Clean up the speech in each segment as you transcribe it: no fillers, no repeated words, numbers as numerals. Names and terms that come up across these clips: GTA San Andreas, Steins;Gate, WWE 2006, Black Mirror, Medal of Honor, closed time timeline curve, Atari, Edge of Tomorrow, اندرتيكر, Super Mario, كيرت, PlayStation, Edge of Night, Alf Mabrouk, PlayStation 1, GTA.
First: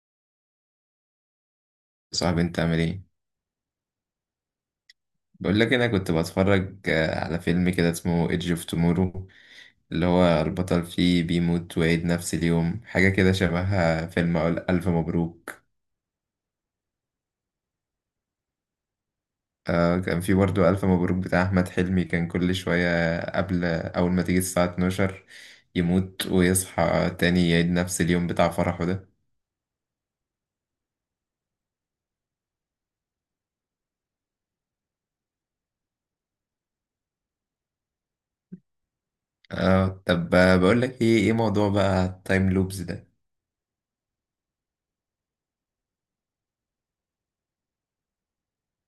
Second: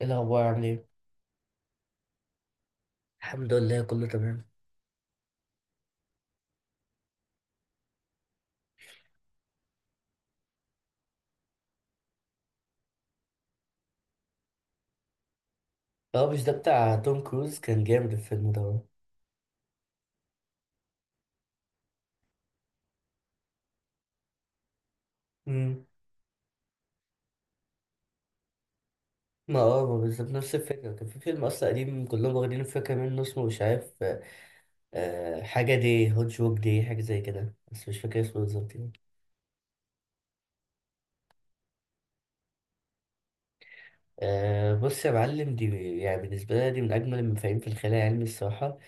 ايه الاخبار، عامل ايه؟ صاحبي انت عامل ايه؟ الحمد لله، كله تمام. بقول لك انا كنت بتفرج على فيلم كده اسمه ايدج اوف تومورو، اللي هو البطل فيه بيموت ويعيد نفس اليوم، حاجة كده شبهها فيلم ألف مبروك. اه، مش ده بتاع توم كروز؟ كان جامد الفيلم ده. آه، كان في برضه ألف مبروك بتاع أحمد حلمي، كان كل شوية قبل أول ما تيجي الساعة 12 امم. يموت ويصحى تاني يعيد نفس اليوم بتاع فرحه ده. ما بالظبط نفس الفكره، كان في فيلم اصلا قديم كلهم واخدين الفكره منه اسمه مش عارف. حاجه دي هوت جوك، دي حاجه زي كده، بس مش فاكر اسمه بالظبط يعني. اه طب، بقول لك ايه موضوع بقى التايم لوبز ده؟ بص يا معلم، دي يعني بالنسبه لي دي من اجمل المفاهيم في الخيال العلمي الصراحه.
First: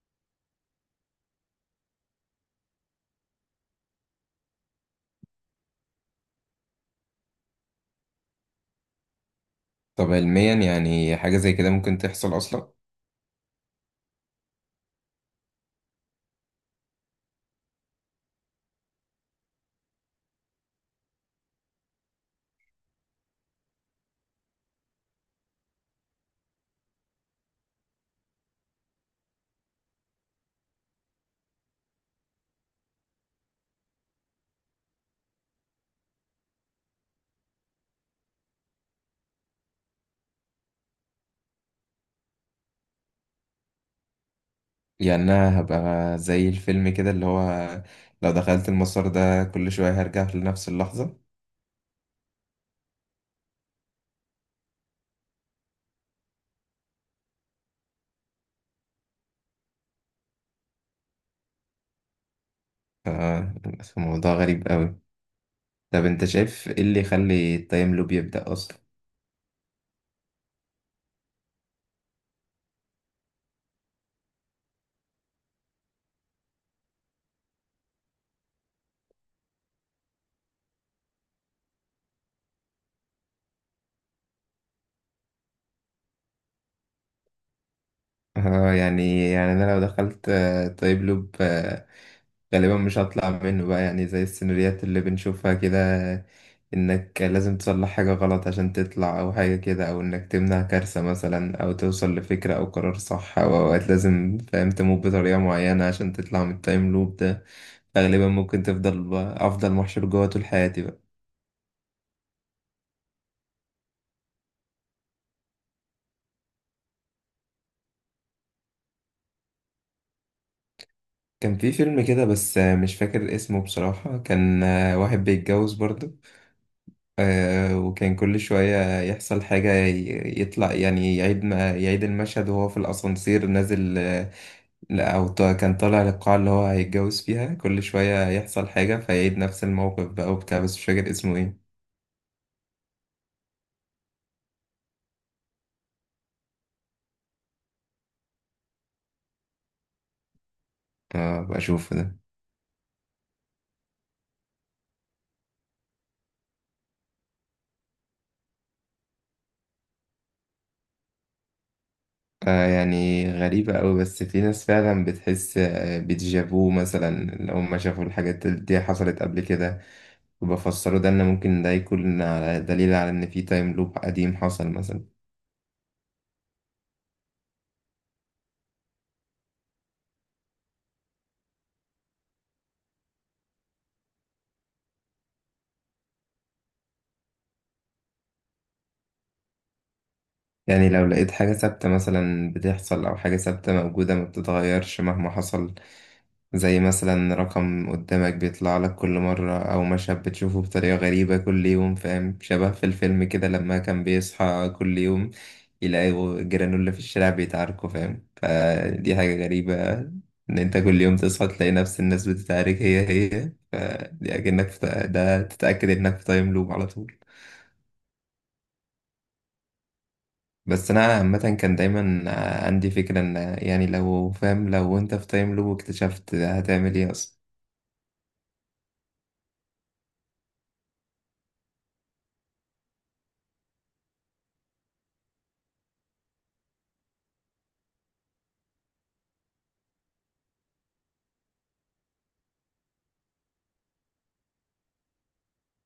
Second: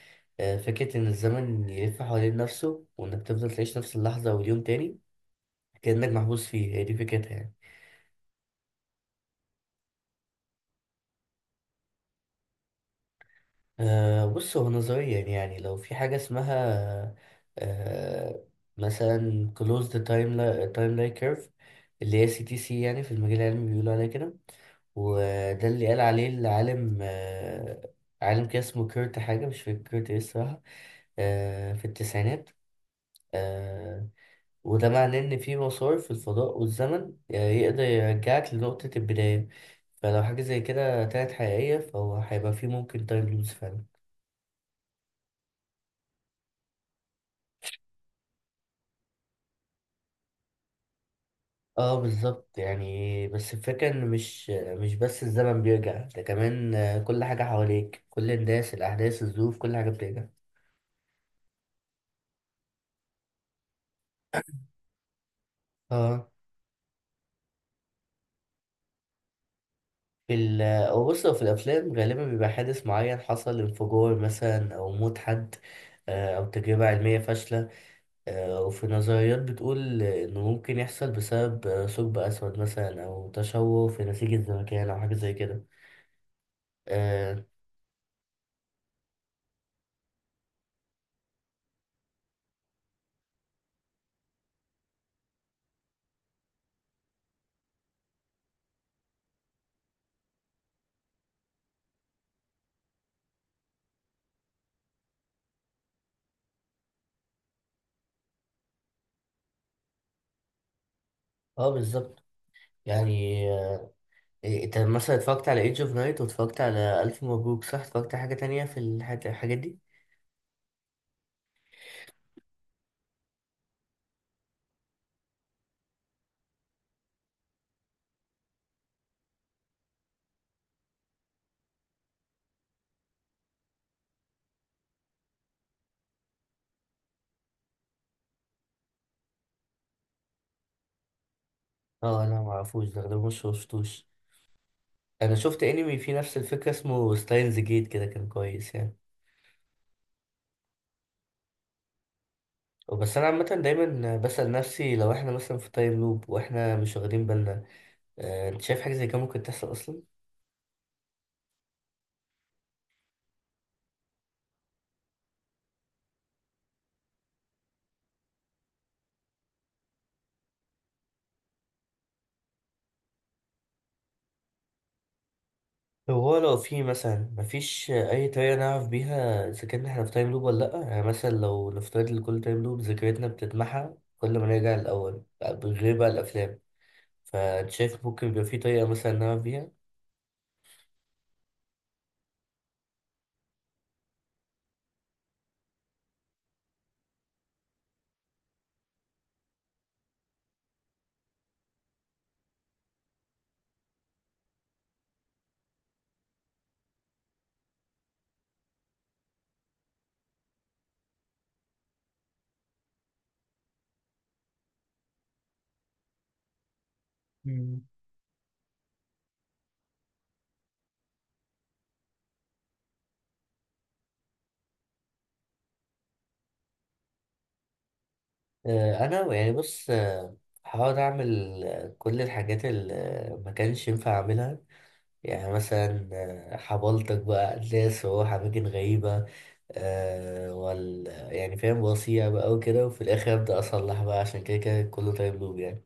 فكره ان الزمن يلف حوالين نفسه، وانك تفضل تعيش نفس اللحظه واليوم تاني، كانك محبوس فيه، هي دي فكرتها يعني. طب علميا يعني حاجة زي كده ممكن تحصل أصلا؟ بص، هو نظريا يعني لو في حاجة اسمها أه مثلا closed time timeline curve، اللي هي CTC يعني في المجال العلمي بيقولوا عليها كده. وده اللي قال عليه العالم، عالم كده اسمه كيرت حاجة، مش فاكر كيرت ايه الصراحة. في التسعينات. أه وده معناه إن في مسار في الفضاء والزمن، يقدر يرجعك لنقطة البداية. فلو حاجة زي كده طلعت حقيقية، فهو هيبقى فيه ممكن تايم لوز فعلا. يعني انا هبقى زي الفيلم كده اللي هو لو دخلت المسار ده كل شوية هرجع لنفس اللحظة. اه، بالظبط يعني، بس الفكرة ان مش بس الزمن بيرجع، ده كمان كل حاجة حواليك، كل الناس، الاحداث، الظروف، كل حاجة بترجع. ف- فموضوع غريب قوي. طب انت اه، شايف ايه اللي يخلي التايم لوب يبدأ اصلا؟ في ال او بص، هو في الافلام غالبا بيبقى حادث معين حصل، انفجار مثلا او موت حد، او تجربة علمية فاشلة، وفي نظريات بتقول انه ممكن يحصل بسبب ثقب اسود مثلا، او تشوه في نسيج الزمكان او حاجة زي كده. اه. اه، يعني انا لو دخلت تايم لوب غالبا مش هطلع منه بقى، يعني زي السيناريوهات اللي بنشوفها كده، انك لازم تصلح حاجة غلط عشان تطلع او حاجة كده، او انك تمنع كارثة مثلا او توصل لفكرة او قرار صح، او اوقات لازم فاهم تموت بطريقة معينة عشان تطلع من التايم لوب ده. غالبا ممكن تفضل بقى، افضل محشور جوه طول حياتي بقى. بالظبط يعني. إيه، انت مثلا اتفرجت على ايدج اوف نايت، واتفرجت على الف مبروك، صح؟ اتفرجت على حاجه تانية في الحاجات دي؟ كان في فيلم كده بس مش فاكر اسمه بصراحة، كان واحد بيتجوز برضه، وكان كل شوية يحصل حاجة، يطلع يعني يعيد ما يعيد المشهد وهو في الأسانسير نازل. لا، أو كان طالع للقاعة اللي هو هيتجوز فيها، كل شوية يحصل حاجة فيعيد نفس الموقف بقى وبتاع، بس مش فاكر اسمه ايه. اه، انا ما اعرفوش ده مش شفتوش. انا شفت انمي فيه نفس الفكره اسمه ستاينز جيت، كده كان كويس يعني. اه بشوفه ده. بس انا عامه دايما بسال نفسي، لو احنا مثلا في تايم لوب واحنا مش واخدين بالنا، انت شايف حاجه زي كده ممكن تحصل اصلا؟ آه يعني غريبة أوي، بس في ناس فعلا بتحس بديجافو مثلا، لو ما شافوا الحاجات دي حصلت قبل كده، وبفسروا ده إن ممكن ده يكون دليل على إن في تايم لوب قديم حصل مثلا. طب هو لو في مثلا، مفيش اي طريقه نعرف بيها اذا كنا احنا في تايم لوب ولا لا، يعني مثلا لو نفترض ان كل تايم لوب ذاكرتنا بتتمحى كل ما نرجع الاول، بغير بقى الافلام، فانت شايف ممكن يبقى في طريقة مثلا نعمل بيها؟ يعني لو لقيت حاجة ثابتة مثلا بتحصل أو حاجة ثابتة موجودة ما بتتغيرش مهما حصل، زي مثلا رقم قدامك بيطلع لك كل مرة، أو مشهد بتشوفه بطريقة غريبة كل يوم، فاهم، شبه في الفيلم كده لما كان بيصحى كل يوم يلاقوا جيرانه في الشارع بيتعاركوا، فاهم، فدي حاجة غريبة. إن أنت كل يوم تصحى تلاقي نفس الناس بتتعارك هي هي، فدي أكنك في ده تتأكد إنك في تايم لوب على طول. مم. بس انا عامه كان دايما عندي فكره ان، يعني لو فاهم لو انت في تايم لوب اكتشفت هتعمل ايه اصلا؟ انا يعني بص، هحاول اعمل كل الحاجات اللي ما كانش ينفع اعملها، يعني مثلا حبلتك بقى ناس، واروح اماكن غريبة، آه، وال يعني فاهم، وصيع بقى وكده، وفي الاخر ابدا اصلح بقى، عشان كده كده كله تايم لوب يعني.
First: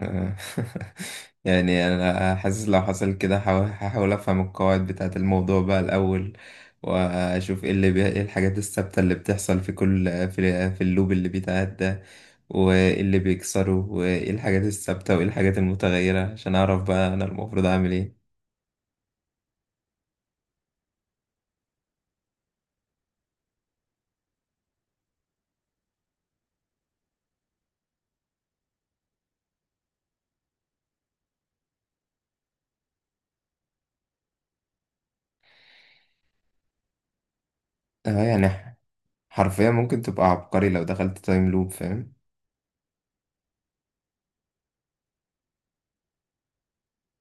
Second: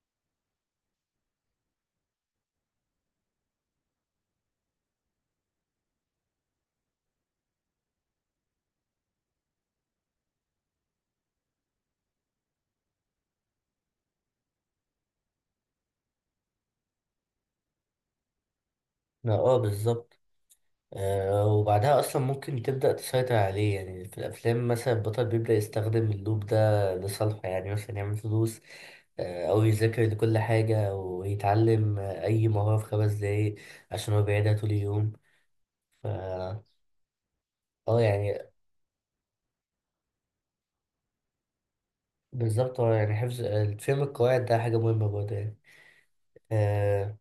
آه. يعني انا حاسس لو حصل كده هحاول افهم القواعد بتاعه الموضوع بقى الاول، واشوف ايه ايه الحاجات الثابته اللي بتحصل في كل في اللوب اللي بيتعاد ده، وايه اللي بيكسره، وايه الحاجات الثابته، وايه الحاجات المتغيره، عشان اعرف بقى انا المفروض اعمل ايه. لا، اه، بالظبط. وبعدها أصلا ممكن تبدأ تسيطر عليه، يعني في الأفلام مثلا البطل بيبدأ يستخدم اللوب ده لصالحه، يعني مثلا يعمل فلوس، أو يذاكر لكل حاجة ويتعلم أي مهارة في 5 دقايق، عشان هو بيعيدها طول اليوم. ف اه، اه يعني. يعني حرفيا ممكن تبقى عبقري لو دخلت تايم لوب فاهم. بالظبط، هو يعني حفظ آه، فهم القواعد ده حاجة مهمة برضه يعني. آه،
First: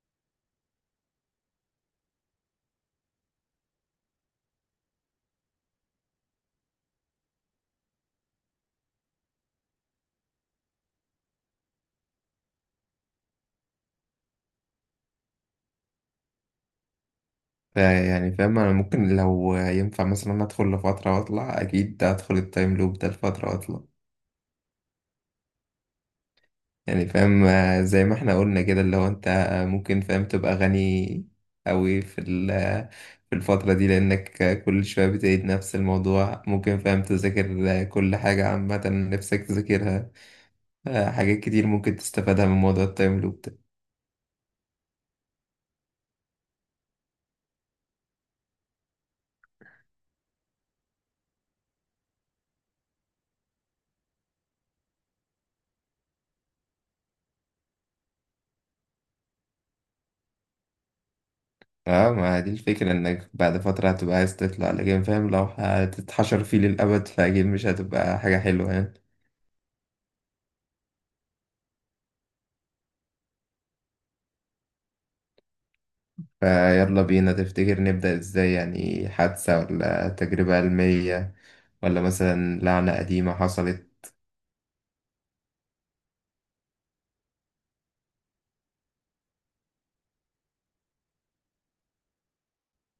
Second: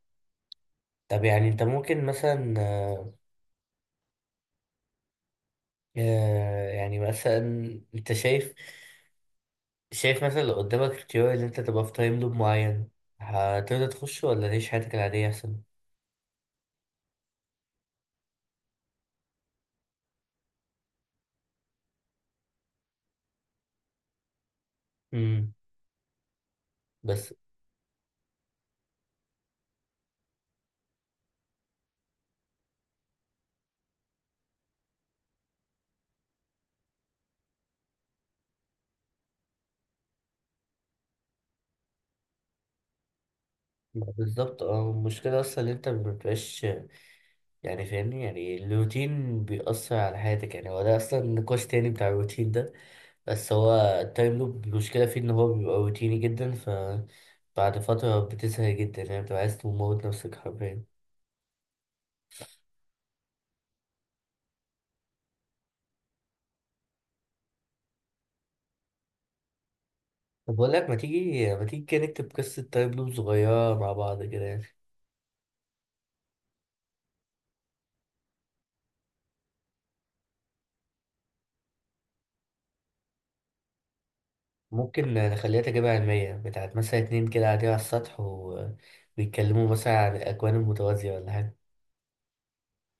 طب يعني أنت ممكن مثلا، يعني مثلا أنت شايف مثلا لو قدامك اختيار ان انت تبقى في تايم لوب معين، هتقدر تخش ولا تعيش حياتك العادية احسن؟ يعني فاهم انا ممكن لو ينفع مثلا ادخل لفترة واطلع، اكيد ادخل التايم لوب ده لفترة واطلع. امم. يعني بس، فاهم زي ما احنا قلنا كده، اللي هو انت ممكن فاهم تبقى غني قوي في في الفترة دي، لانك كل شوية بتعيد نفس الموضوع، ممكن فاهم تذاكر كل حاجة عامة نفسك تذاكرها. حاجات كتير ممكن تستفادها من موضوع التايم لوب ده. ما بالظبط المشكلة اصلا ان انت مبتبقاش، يعني فاهمني، يعني الروتين بيأثر على حياتك، يعني هو ده اصلا نقاش تاني بتاع الروتين ده، بس هو التايم لوب المشكلة فيه ان هو بيبقى روتيني جدا، بعد فترة بتزهق جدا، يعني بتبقى عايز تموت نفسك حرفيا. اه ما دي الفكرة، انك بعد فترة هتبقى عايز تطلع، لكن فاهم لو هتتحشر فيه للأبد فأكيد مش هتبقى حاجة حلوة يعني. طب بقول لك، ما تيجي كده نكتب قصة تايم لوب صغيرة مع بعض كده. فيلا بينا، تفتكر نبدأ ازاي؟ يعني حادثة ولا تجربة علمية، ولا مثلا لعنة قديمة حصلت؟ ممكن نخليها تجربة علمية بتاعت مثلا اتنين كده قاعدين على السطح، وبيتكلموا مثلا عن الأكوان المتوازية ولا حاجة.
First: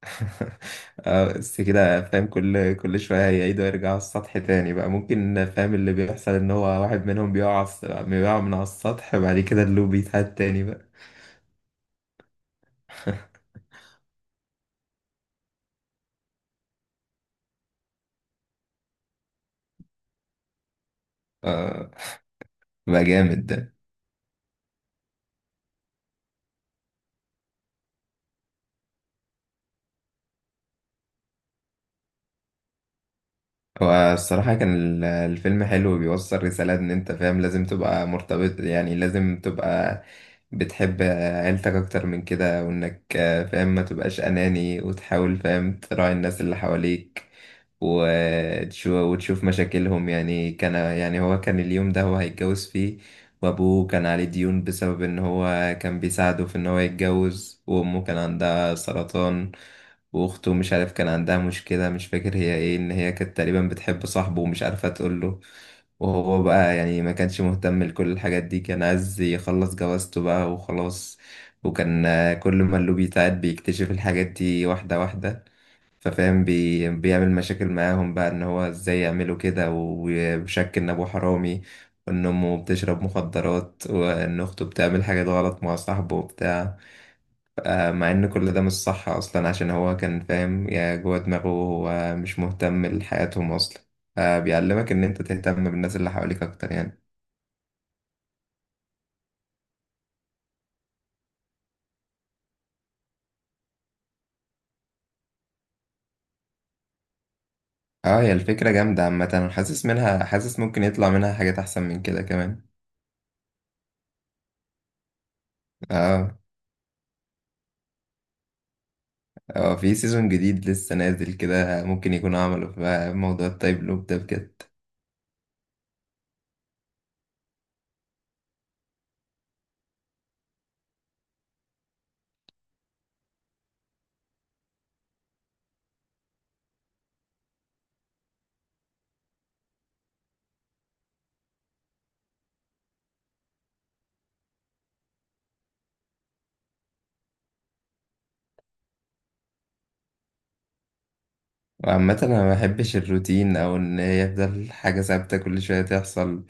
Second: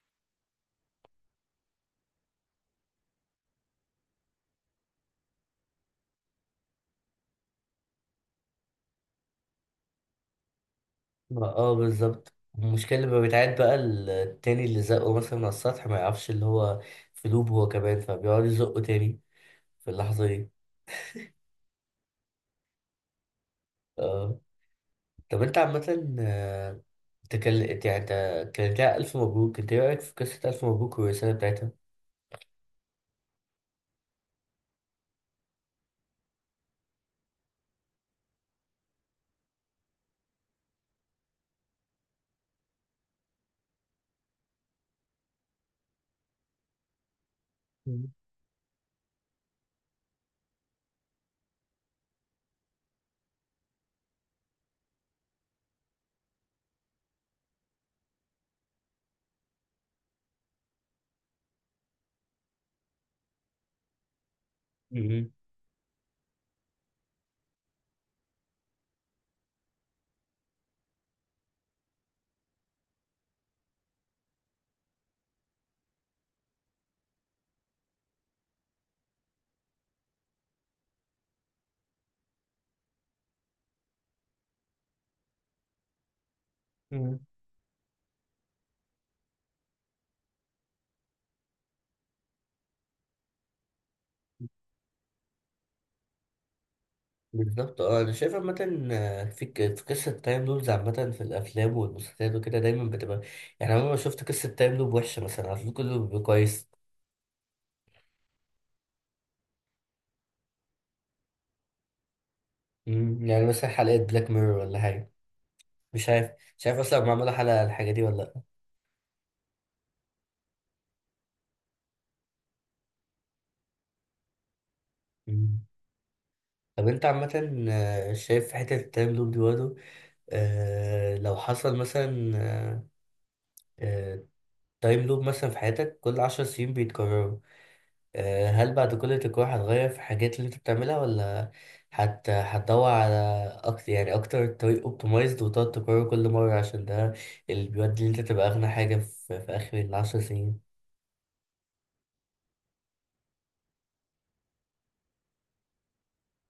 بس كده فاهم كل شوية هيعيدوا يرجعوا على السطح تاني بقى، ممكن فاهم اللي بيحصل ان هو واحد منهم بيقع على بيقع من على السطح، بعد كده اللي بيتهد تاني بقى. بالظبط، المشكلة لما بيتعاد بقى، التاني اللي زقه مثلا من على السطح ما يعرفش اللي هو في لوب هو كمان، فبيقعد يزقه تاني في اللحظة دي. آه، بقى جامد ده. اه. طب انت عامة، آه، تكل... يعني انت كانت لها ألف مبروك، انت ايه رأيك في قصة ألف مبروك والرسالة بتاعتها؟ هو الصراحة كان الفيلم حلو، وبيوصل رسالة إن أنت فاهم لازم تبقى مرتبط، يعني لازم تبقى بتحب عيلتك أكتر من كده، وإنك فاهم ما تبقاش أناني وتحاول فاهم تراعي الناس اللي حواليك، وتشوف مشاكلهم يعني. كان يعني هو كان اليوم ده هو هيتجوز فيه، وأبوه كان عليه ديون بسبب إن هو كان بيساعده في إن هو يتجوز، وأمه كان عندها سرطان، واخته مش عارف كان عندها مشكلة، مش فاكر هي ايه، ان هي كانت تقريبا بتحب صاحبه ومش عارفة تقول مم. له. وهو بقى يعني ما كانش مهتم لكل الحاجات دي، كان عايز يخلص جوازته بقى وخلاص. وكان كل ما اللي بيتعاد بيكتشف الحاجات دي واحدة واحدة، ففاهم بيعمل مشاكل معاهم بقى، ان هو ازاي يعملوا كده، وشك ان ابوه حرامي، وان امه بتشرب مخدرات، وان اخته بتعمل حاجات غلط مع صاحبه وبتاع. مم. مع ان كل ده مش صح اصلا عشان هو كان فاهم يا جوه دماغه هو مش مهتم لحياتهم اصلا. بيعلمك ان انت تهتم بالناس اللي حواليك اكتر يعني. بالظبط، اه، انا شايف عامة في قصة تايم لوبز عامة في الافلام والمسلسلات وكده دايما بتبقى، يعني عمري ما شفت قصة تايم لوب وحشة، مثلا على طول كله بيبقى كويس. اه هي الفكرة جامدة عامة، أنا حاسس منها حاسس ممكن يطلع منها حاجات احسن من كده كمان. مم، يعني مثلا حلقة بلاك ميرور ولا حاجة. مش عارف، اه، مش عارف اصلا معمولة حلقة على الحاجة دي ولا لأ. اه في سيزون جديد لسه نازل كده ممكن يكونوا عملوا في موضوع التايب لوب ده بجد. مم. طب انت عامة، شايف حتة التايم لوب دي برضه، لو حصل مثلا تايم لوب مثلا في حياتك كل 10 سنين بيتكرروا، هل بعد كل تجربة هتغير في الحاجات اللي انت بتعملها، ولا هتدور على اكتر يعني، اكتر طريق اوبتمايزد وتقعد تكرره كل مرة، عشان ده اللي بيودي ان انت تبقى اغنى حاجة في اخر الـ10 سنين. وعامة أنا ما بحبش الروتين أو إن هي يفضل حاجة ثابتة كل شوية تحصل،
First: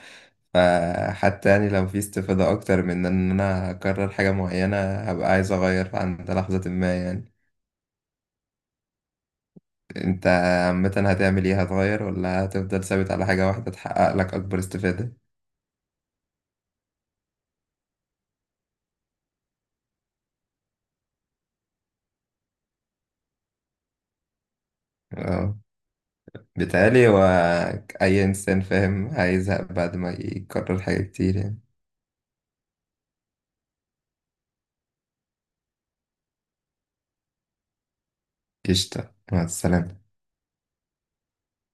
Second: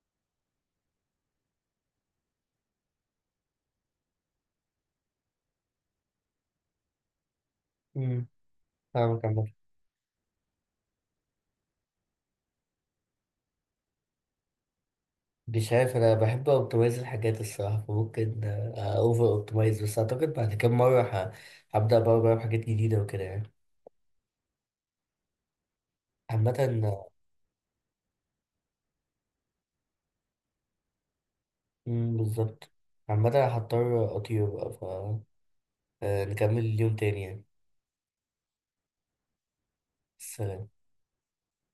فحتى يعني لو في استفادة أكتر من إن أنا أكرر حاجة معينة هبقى عايز أغير عند لحظة ما يعني. امم. فاهمك عامة. أنت عامة هتعمل إيه؟ هتغير ولا هتفضل ثابت على حاجة واحدة تحقق لك أكبر استفادة؟ مش عارف، انا بحب اوبتمايز الحاجات الصراحة، فممكن اوفر اوبتمايز، بس اعتقد بعد كام مرة هبدأ بقى بجرب حاجات جديدة وكده يعني. أه، عامة. بيتهيألي آه. هو أي إنسان فاهم هيزهق بعد ما يكرر حاجة كتير يعني. مم، بالظبط. عامة هضطر اطير بقى، نكمل اليوم تاني يعني. قشطة، مع السلامة. سلام.